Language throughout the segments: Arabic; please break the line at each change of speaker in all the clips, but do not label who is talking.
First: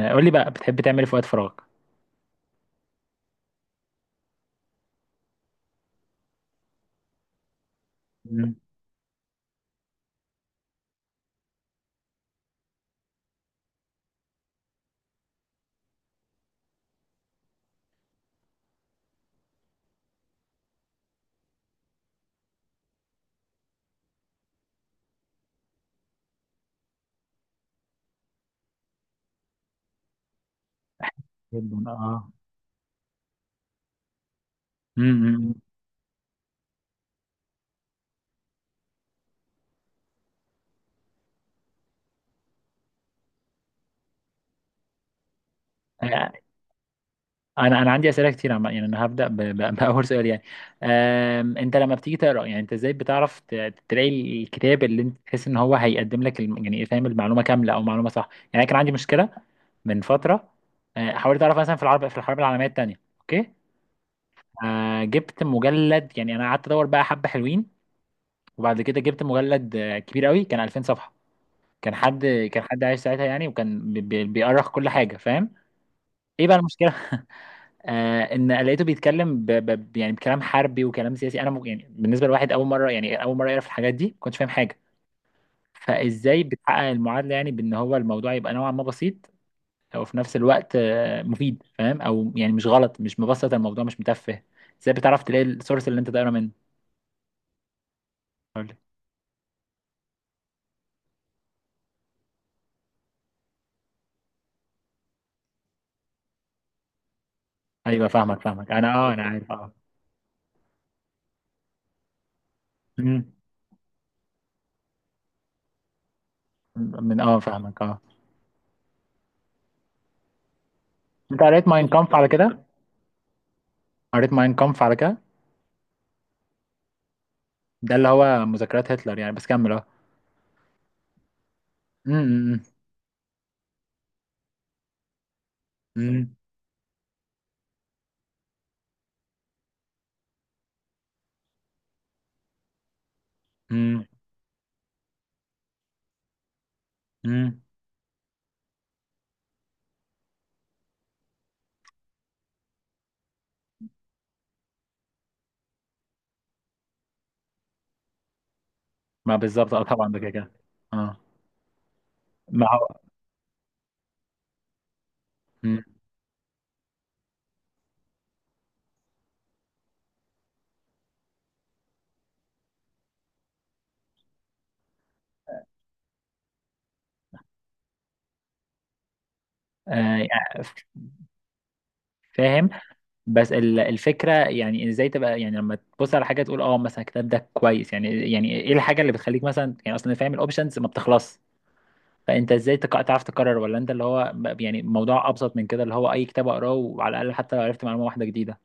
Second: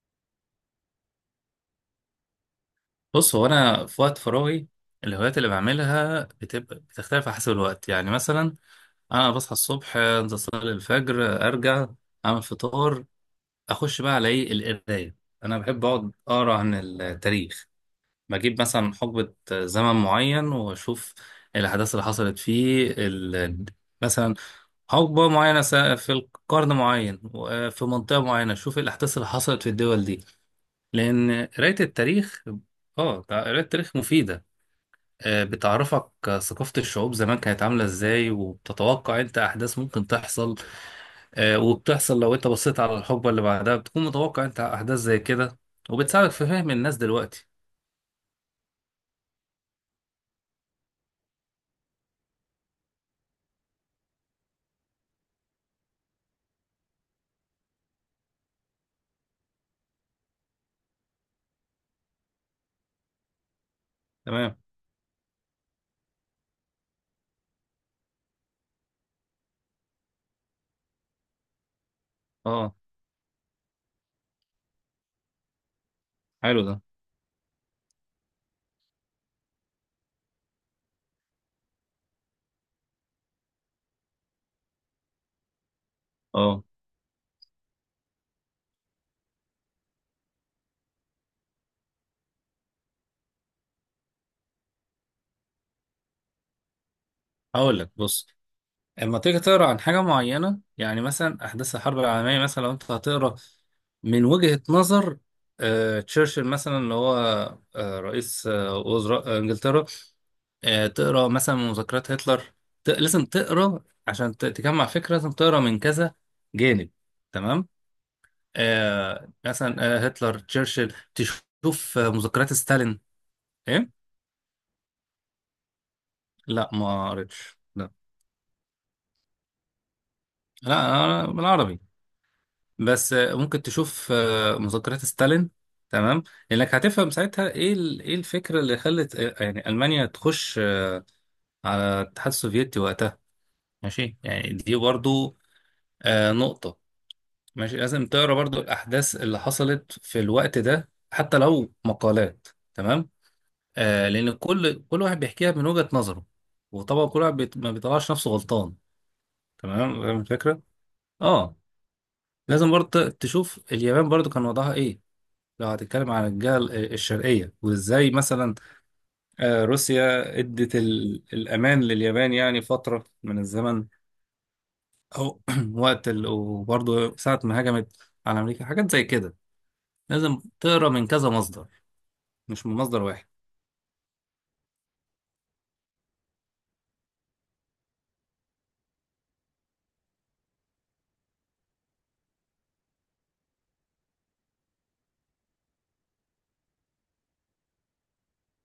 قول لي بقى بتحب تعمل ايه في وقت فراغك؟
بص، هو انا في وقت فراغي الهوايات اللي بعملها بتبقى بتختلف على حسب الوقت، يعني
مم.
مثلا انا بصحى الصبح، انزل اصلي الفجر، ارجع اعمل فطار، اخش بقى على ايه؟ القرايه. انا بحب اقعد اقرا عن التاريخ، بجيب مثلا حقبه زمن معين واشوف الاحداث اللي حصلت فيه ال... مثلا حقبه معينه في القرن معين وفي منطقه معينه، اشوف الاحداث اللي حصلت في الدول دي، لان قرايه
جدا
التاريخ، اه قرايه التاريخ مفيده.
امم.
بتعرفك ثقافة الشعوب زمان كانت عاملة ازاي، وبتتوقع انت احداث ممكن تحصل وبتحصل. لو انت بصيت على الحقبة اللي بعدها، بتكون متوقع انت احداث زي كده، وبتساعدك
انا
في فهم الناس دلوقتي.
انا عندي اسئله كتير عم يعني انا هبدا باول سؤال يعني. انت لما بتيجي تقرا يعني انت ازاي بتعرف تلاقي الكتاب اللي انت تحس ان هو هيقدم لك يعني فاهم المعلومه كامله او معلومه صح؟ يعني أنا كان عندي مشكله من فتره. حاولت اعرف مثلا في العرب في الحرب العالميه الثانيه. اوكي.
تمام.
جبت مجلد، يعني انا قعدت ادور بقى حبه حلوين. وبعد كده جبت مجلد كبير قوي، كان 2000 صفحه. كان حد كان
اه
حد عايش ساعتها يعني، وكان بيأرخ كل حاجة فاهم. ايه بقى
حلو ده.
المشكلة؟ ان لقيته بيتكلم يعني بكلام حربي وكلام سياسي. انا يعني بالنسبة لواحد اول مرة، يعني اول مرة يعرف الحاجات دي، ما كنتش فاهم حاجة. فازاي
اه
بتحقق المعادلة يعني بان هو الموضوع يبقى نوعا ما بسيط وفي نفس الوقت مفيد فاهم؟ او يعني مش غلط، مش مبسط الموضوع، مش متفه. ازاي بتعرف تلاقي السورس اللي انت دايره منه؟
هقول لك، بص،
قول لي.
اما تيجي تقرا عن حاجة معينة، يعني مثلا احداث الحرب العالمية، مثلا لو انت هتقرا من وجهة نظر تشرشل مثلا، اللي هو
ايوه، فاهمك
رئيس
فاهمك. انا
وزراء
عارف
انجلترا، تقرا مثلا من مذكرات هتلر. ت...
مم.
لازم تقرا عشان ت... تجمع فكره، لازم تقرا من كذا جانب.
من
تمام.
فاهمك
آه مثلا آه هتلر، تشرشل،
انت قريت ماين
تشوف
كامف على
مذكرات
كده؟
ستالين. ايه؟
قريت ماين كامف على كده.
لا، ما قريتش، لا.
ده اللي هو مذكرات هتلر يعني، بس كمل
لا أنا، أنا بالعربي.
أمم.
بس ممكن تشوف مذكرات ستالين. تمام،
أمم.
لانك هتفهم ساعتها ايه ال... ايه الفكره اللي خلت يعني المانيا تخش على الاتحاد السوفيتي وقتها.
أمم.
ماشي، يعني دي برضو نقطه.
أمم.
ماشي، لازم تقرا برضو الاحداث اللي حصلت في الوقت ده حتى لو مقالات. تمام. آه، لان كل واحد بيحكيها من وجهة نظره، وطبعا كل واحد بيت... ما بيطلعش نفسه غلطان.
ما بالظبط
تمام،
طبعا ده
فاهم
كده كده.
الفكره.
اه
اه،
ما
لازم برضو
هو.
تشوف اليابان برضو كان وضعها ايه، لو
أمم.
هتتكلم عن الجهه الشرقيه. وازاي مثلا آه روسيا ادت ال... الامان لليابان يعني فتره من الزمن، او وقت ال... وبرضو ساعه ما هجمت على امريكا، حاجات زي كده. لازم
يعني
تقرا من كذا مصدر، مش
فاهم.
من مصدر واحد.
بس الفكره يعني ازاي تبقى يعني لما تبص على حاجه تقول اه مثلا الكتاب ده كويس؟ يعني ايه الحاجه اللي بتخليك مثلا يعني اصلا فاهم الاوبشنز ما بتخلص؟ فانت ازاي تعرف تقرر؟ ولا انت اللي هو يعني موضوع ابسط من كده، اللي هو اي كتاب اقراه وعلى الاقل حتى لو عرفت معلومه واحده جديده.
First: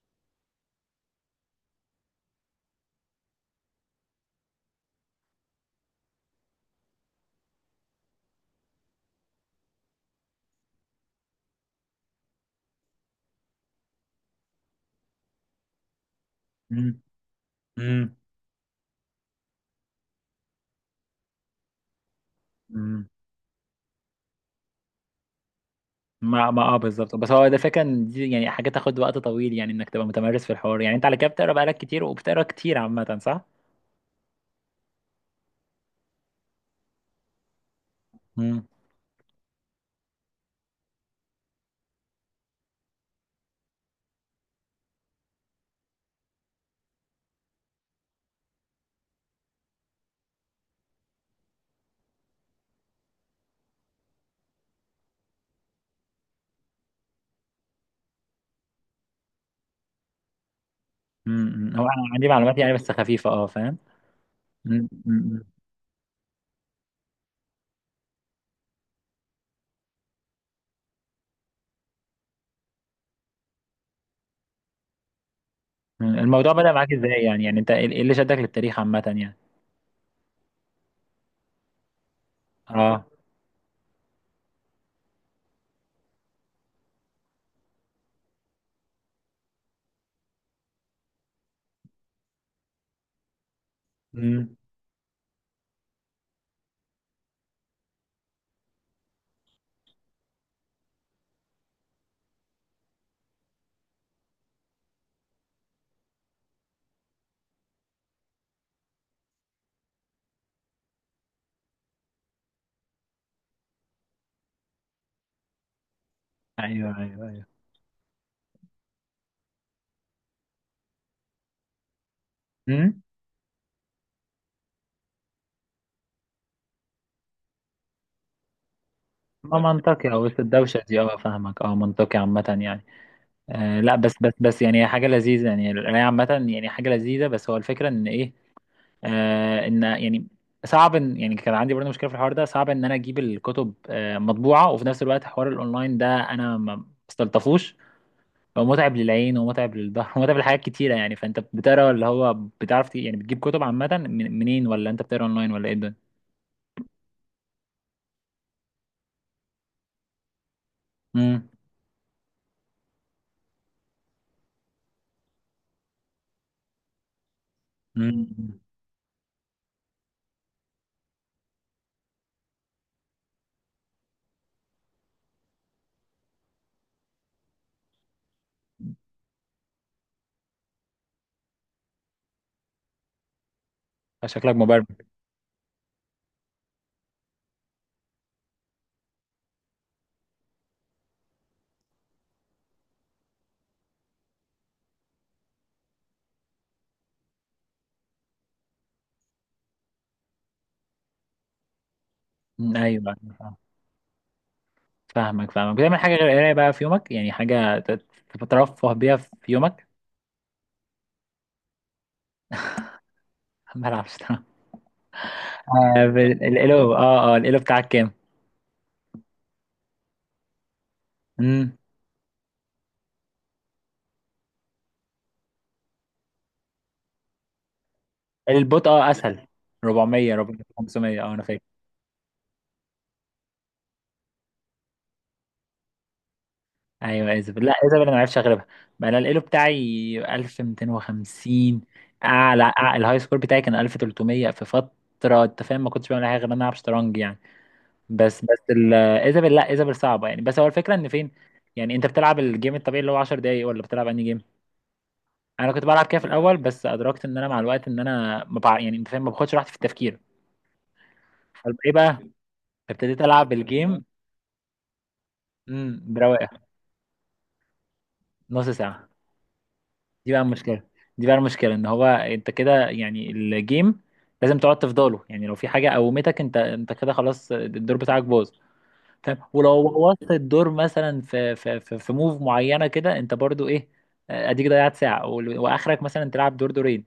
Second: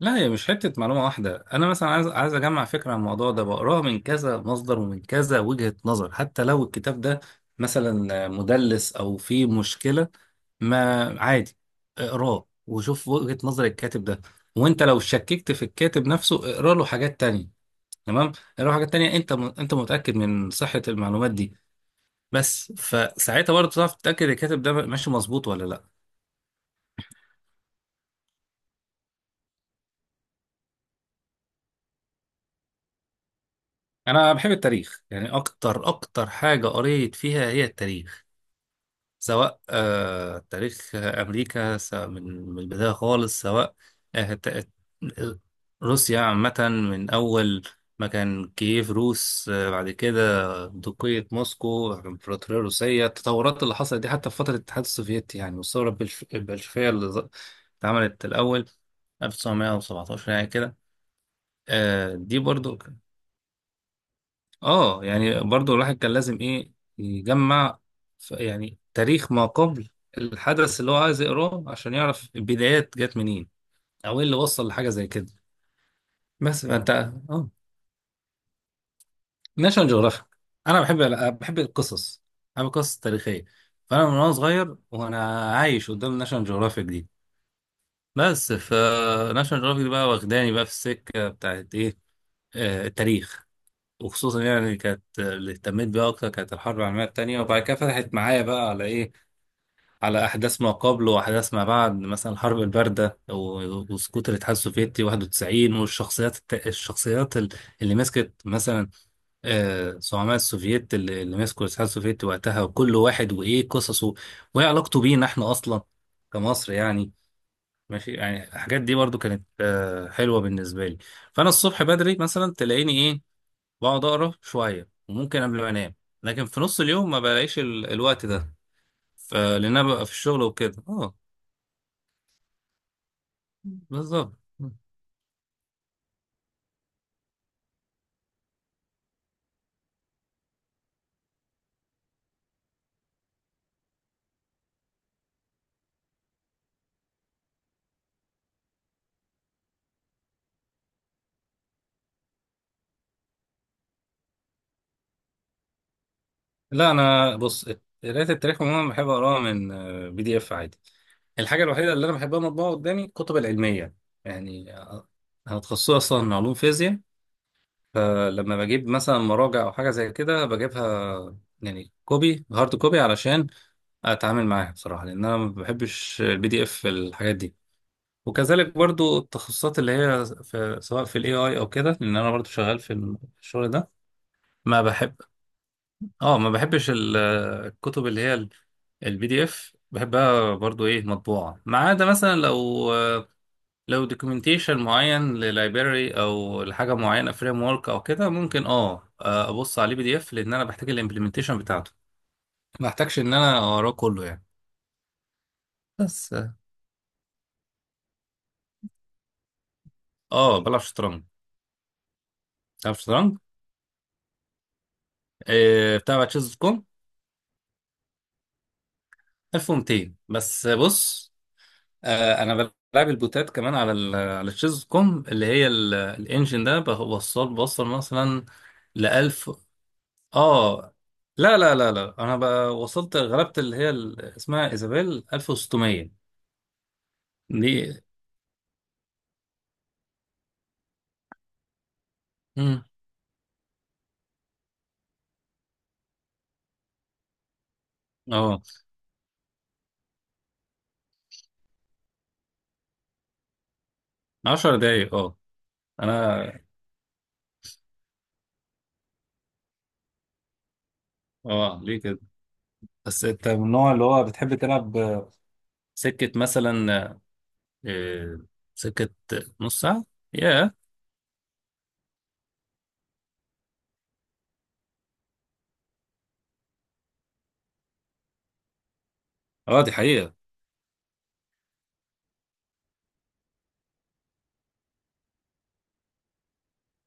لا، هي مش حتة معلومة واحدة، أنا مثلا عايز، عايز أجمع فكرة عن الموضوع ده، بقراها من كذا مصدر ومن كذا وجهة نظر. حتى لو الكتاب ده مثلا مدلس أو فيه مشكلة، ما عادي، اقراه وشوف وجهة نظر الكاتب ده. وأنت لو شككت في الكاتب نفسه، اقرا له
أمم.
حاجات تانية.
أمم.
تمام، اقرا له حاجات تانية، أنت م... أنت متأكد من صحة المعلومات دي، بس
أمم.
فساعتها برضه تعرف تتأكد الكاتب ده ماشي مظبوط ولا لا.
ما ما اه بالظبط، بس هو ده فكرة ان دي يعني حاجة تاخد وقت طويل، يعني انك تبقى متمرس في الحوار. يعني انت على كده بتقرا بقالك كتير وبتقرا كتير عامة، صح؟
انا بحب التاريخ، يعني اكتر اكتر حاجه قريت فيها هي التاريخ،
امم.
سواء آه تاريخ امريكا، سواء من من البدايه خالص، سواء آه ت- آه، روسيا عامه، من اول ما كان كييف روس، آه بعد كده دوقية موسكو، الامبراطوريه الروسيه، التطورات اللي حصلت دي، حتى في فتره الاتحاد السوفيتي يعني، والثوره البلشفيه اللي اتعملت الاول 1917 يعني كده.
امم. هو انا
آه
عندي
دي
معلومات يعني
برضو،
بس خفيفة، فاهم؟ مم.
اه يعني
مم.
برضو الواحد كان لازم ايه؟ يجمع يعني تاريخ ما قبل الحدث اللي هو عايز يقراه، عشان يعرف البدايات جت منين او ايه اللي وصل لحاجه زي كده.
مم. الموضوع
بس
بدأ
فانت
معاك ازاي؟ يعني
اه
يعني انت إيه اللي شدك للتاريخ عامة يعني؟
ناشونال جيوغرافيك. انا بحب، بحب القصص، بحب القصص
اه.
التاريخيه. فانا من وانا صغير وانا عايش قدام ناشونال جيوغرافيك دي. بس فناشونال جيوغرافيك دي بقى واخداني بقى في السكه بتاعت ايه؟ آه، التاريخ. وخصوصا
امم.
يعني كانت اللي اهتميت بيها اكتر كانت الحرب العالميه الثانيه، وبعد كده فتحت معايا بقى على ايه؟ على احداث ما قبل واحداث ما بعد، مثلا الحرب البارده وسقوط الاتحاد السوفيتي 91، والشخصيات الشخصيات اللي مسكت مثلا، آه زعماء السوفيت اللي مسكوا الاتحاد السوفيتي وقتها، وكل واحد وايه قصصه، وايه علاقته بينا احنا اصلا كمصر
ايوه
يعني.
ايوه ايوه.
ماشي، يعني الحاجات دي برضو كانت آه حلوه بالنسبه لي. فانا الصبح بدري مثلا تلاقيني
امم.
ايه؟ بقعد اقرا شويه، وممكن قبل ما انام. لكن في نص اليوم ما بلاقيش ال... الوقت ده،
ما
لان انا ببقى
منطقي
في
وسط
الشغل
الدوشة
وكده،
دي
اه
فاهمك منطقي عامة يعني. لا، بس
بالظبط.
بس بس يعني هي حاجة لذيذة، يعني القراية عامة يعني حاجة لذيذة. بس هو الفكرة ان ايه، ان يعني صعب، ان يعني كان عندي برضه مشكله في الحوار ده. صعب ان انا اجيب الكتب مطبوعه، وفي نفس الوقت حوار الاونلاين ده انا ما استلطفوش. هو متعب للعين ومتعب للظهر ومتعب لحاجات كتيره يعني. فانت بتقرا اللي هو بتعرف يعني بتجيب كتب عامه منين؟ ولا انت بتقرا اونلاين؟ ولا ايه ده؟
لا انا بص، قرايه التاريخ عموما بحب اقراها من بي دي اف عادي.
امم.
الحاجه الوحيده اللي انا بحبها مطبوعه قدامي الكتب العلميه، يعني انا تخصصي اصلا علوم فيزياء، فلما
امم.
بجيب مثلا مراجع او حاجه زي كده بجيبها يعني كوبي، هارد كوبي، علشان اتعامل معاها بصراحه، لان انا ما بحبش البي دي اف الحاجات دي. وكذلك برضو التخصصات اللي هي في، سواء في الاي اي او كده، لان انا برضو شغال في في الشغل ده.
شكلك
ما
مبرمج.
بحب، اه ما بحبش الكتب اللي هي البي دي اف، بحبها برضو ايه؟ مطبوعة. ما عدا مثلا لو، لو دوكيومنتيشن معين للايبراري او لحاجة معينة فريم ورك او كده، ممكن اه ابص عليه بي دي اف، لان انا بحتاج الامبلمنتيشن بتاعته،
مم،
ما
ايوه.
بحتاجش ان انا
أيوة.
اقراه كله يعني.
فاهمك فاهمك. بتعمل حاجه غير
بس
القرايه بقى في يومك؟ يعني حاجه تترفه بيها في يومك.
اه بلعب شطرنج، بلعب شطرنج.
بلعب شطرنج.
بتابع تشيز دوت كوم.
الإلو بتاعك
1200 بس. بص،
كام؟
آه انا بلعب البوتات كمان على ال، على الشيز كوم، اللي هي الانجن ده، بوصل، بوصل مثلا
البوت
ل
اسهل.
1000.
400 400
اه.
500 انا
لا
فاكر.
لا لا لا انا بقى وصلت، غلبت اللي هي اسمها ايزابيل 1600
ايوه ايزابل. لا،
دي.
ايزابل انا ما عرفتش اغلبها. بقى انا الالو بتاعي 1250.
مم.
الهاي سكور بتاعي كان 1300 في فتره. انت فاهم، ما كنتش بعمل حاجه غير ان انا العب شطرنج يعني. بس بس
اه
ايزابل. لا، ايزابل صعبه يعني. بس هو الفكره ان فين، يعني انت بتلعب الجيم الطبيعي اللي هو 10 دقايق؟ ولا بتلعب انهي جيم؟
10 دقايق اه.
انا كنت بلعب كده في
انا،
الاول، بس ادركت ان انا مع الوقت ان انا ما بع... يعني انت فاهم، ما باخدش راحتي في التفكير. طب
اه
ايه
ليه
بقى،
كده؟
ابتديت
بس انت
العب
من النوع اللي
الجيم.
هو بتحب تلعب
امم،
سكة
برواقه.
مثلا، آه،
نص ساعه.
سكة، نص ساعة.
دي بقى
ياه،
المشكلة. دي بقى المشكلة ان هو انت كده يعني الجيم لازم تقعد تفضله، يعني لو في حاجة قومتك انت كده خلاص الدور بتاعك باظ فاهم.
اه
ولو
دي
بوظت
حقيقة.
الدور مثلا في موف معينة كده، انت برضو ايه، اديك ضيعت ساعة واخرك مثلا تلعب دور دورين.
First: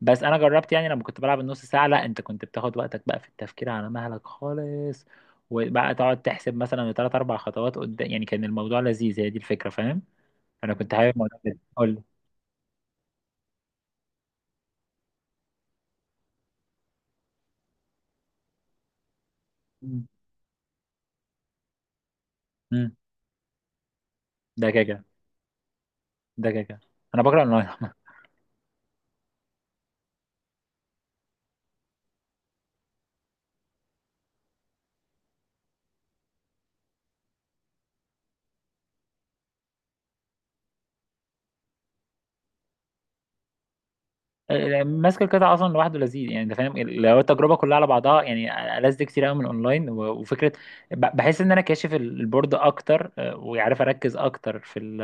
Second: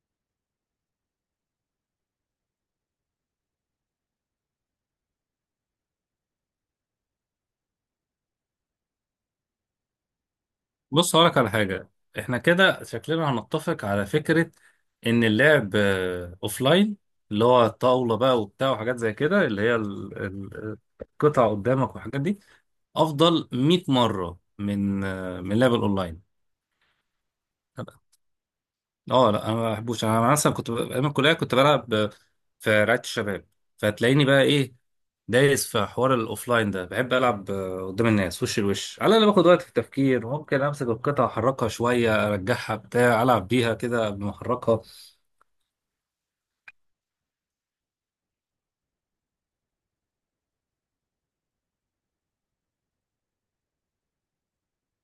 بس انا جربت، يعني لما كنت بلعب النص ساعة، لا انت كنت بتاخد وقتك بقى في التفكير على مهلك خالص. وبقى تقعد تحسب مثلا ثلاث اربع خطوات قدام، يعني كان الموضوع لذيذ. هي دي الفكرة فاهم، انا كنت حابب
بص هقولك
الموضوع
على
ده.
حاجة،
قول
احنا كده شكلنا هنتفق على فكرة ان اللعب اوف لاين، اللي هو الطاولة بقى وبتاع وحاجات زي كده، اللي هي القطع قدامك والحاجات دي،
لي.
افضل 100 مرة
ده كده،
من من لعب الاونلاين.
ده كده انا بكره الاونلاين عامة.
اه لا انا ما بحبوش. انا مثلا كنت ايام الكليه كنت بلعب في رعايه الشباب، فتلاقيني بقى ايه؟ دايس في حوار الاوفلاين ده. بحب العب قدام الناس وش لوش، على الاقل باخد وقت في التفكير، ممكن امسك القطعه احركها شويه ارجعها بتاع، العب بيها كده قبل ما احركها.
ماسك القطع اصلا لوحده لذيذ، يعني انت فاهم لو التجربه كلها على بعضها يعني ألذ كتير قوي من الاونلاين. و- وفكره بحس ان انا كاشف البورد اكتر، وعارف اركز اكتر في ال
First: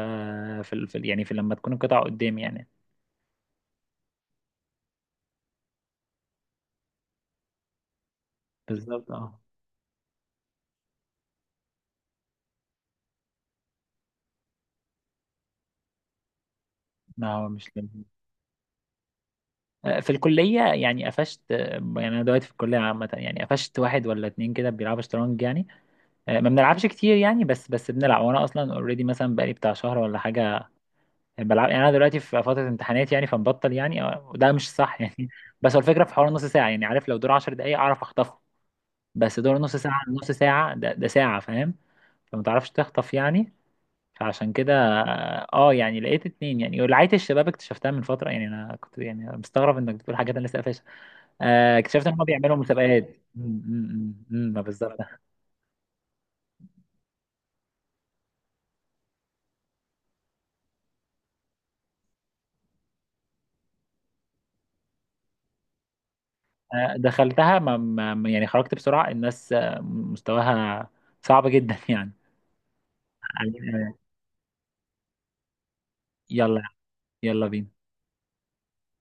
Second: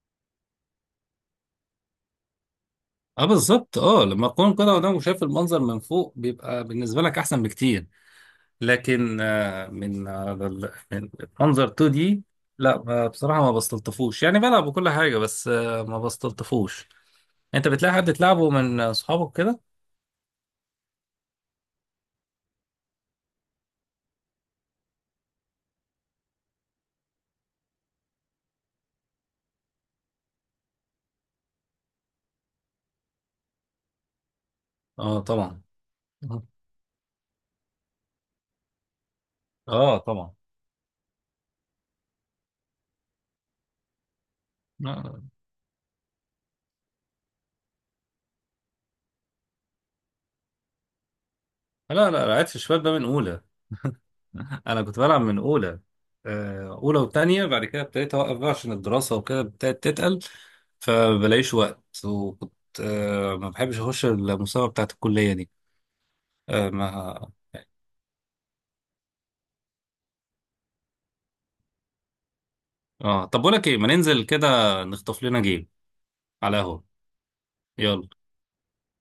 في ال في ال- يعني في لما تكون القطع قدامي يعني.
اه بالظبط، اه لما تكون القطعه قدامك وشايف المنظر من فوق، بيبقى بالنسبه لك احسن بكتير،
بالظبط
لكن من على من منظر 2 دي لا، بصراحه ما بستلطفوش، يعني بلعب وكل حاجه بس ما بستلطفوش.
لا هو
انت
مش
بتلاقي
لذيذ.
حد تلعبه من اصحابك كده؟
في الكليه يعني قفشت، يعني انا دلوقتي في الكليه عامه يعني قفشت واحد ولا اتنين كده بيلعبوا شطرنج يعني. ما بنلعبش كتير يعني، بس بس بنلعب. وانا اصلا اوريدي مثلا بقالي بتاع شهر ولا حاجه بلعب. يعني انا دلوقتي في فتره امتحانات يعني فمبطل يعني، وده مش صح
اه
يعني.
طبعا.
بس هو الفكره في حوار نص ساعه يعني، عارف لو دور 10 دقائق اعرف اخطفه. بس دور نص
اه
ساعه، نص
طبعا.
ساعه ده, ده ساعه فاهم. فما تعرفش تخطف يعني. فعشان كده
لا
يعني لقيت اتنين يعني. ولعية الشباب اكتشفتها من فتره يعني. انا كنت يعني مستغرب انك بتقول حاجات انا لسه قافشها. اكتشفت
لا
ان هم
لا لعبت
بيعملوا
في الشباب ده من
مسابقات.
اولى.
ما
انا
بالظبط.
كنت بلعب من اولى، اولى وتانية، بعد كده ابتديت اوقف بقى عشان الدراسه وكده، ابتدت تتقل فبلاقيش وقت. وكنت ما بحبش اخش المسابقه بتاعت الكليه دي، آه، ما
دخلتها يعني خرجت بسرعه. الناس مستواها صعب جدا يعني.
اه طب بقول لك ايه، ما ننزل كده نخطف لنا جيم على
يلا.
قهوه.
يلا بينا.
يلا.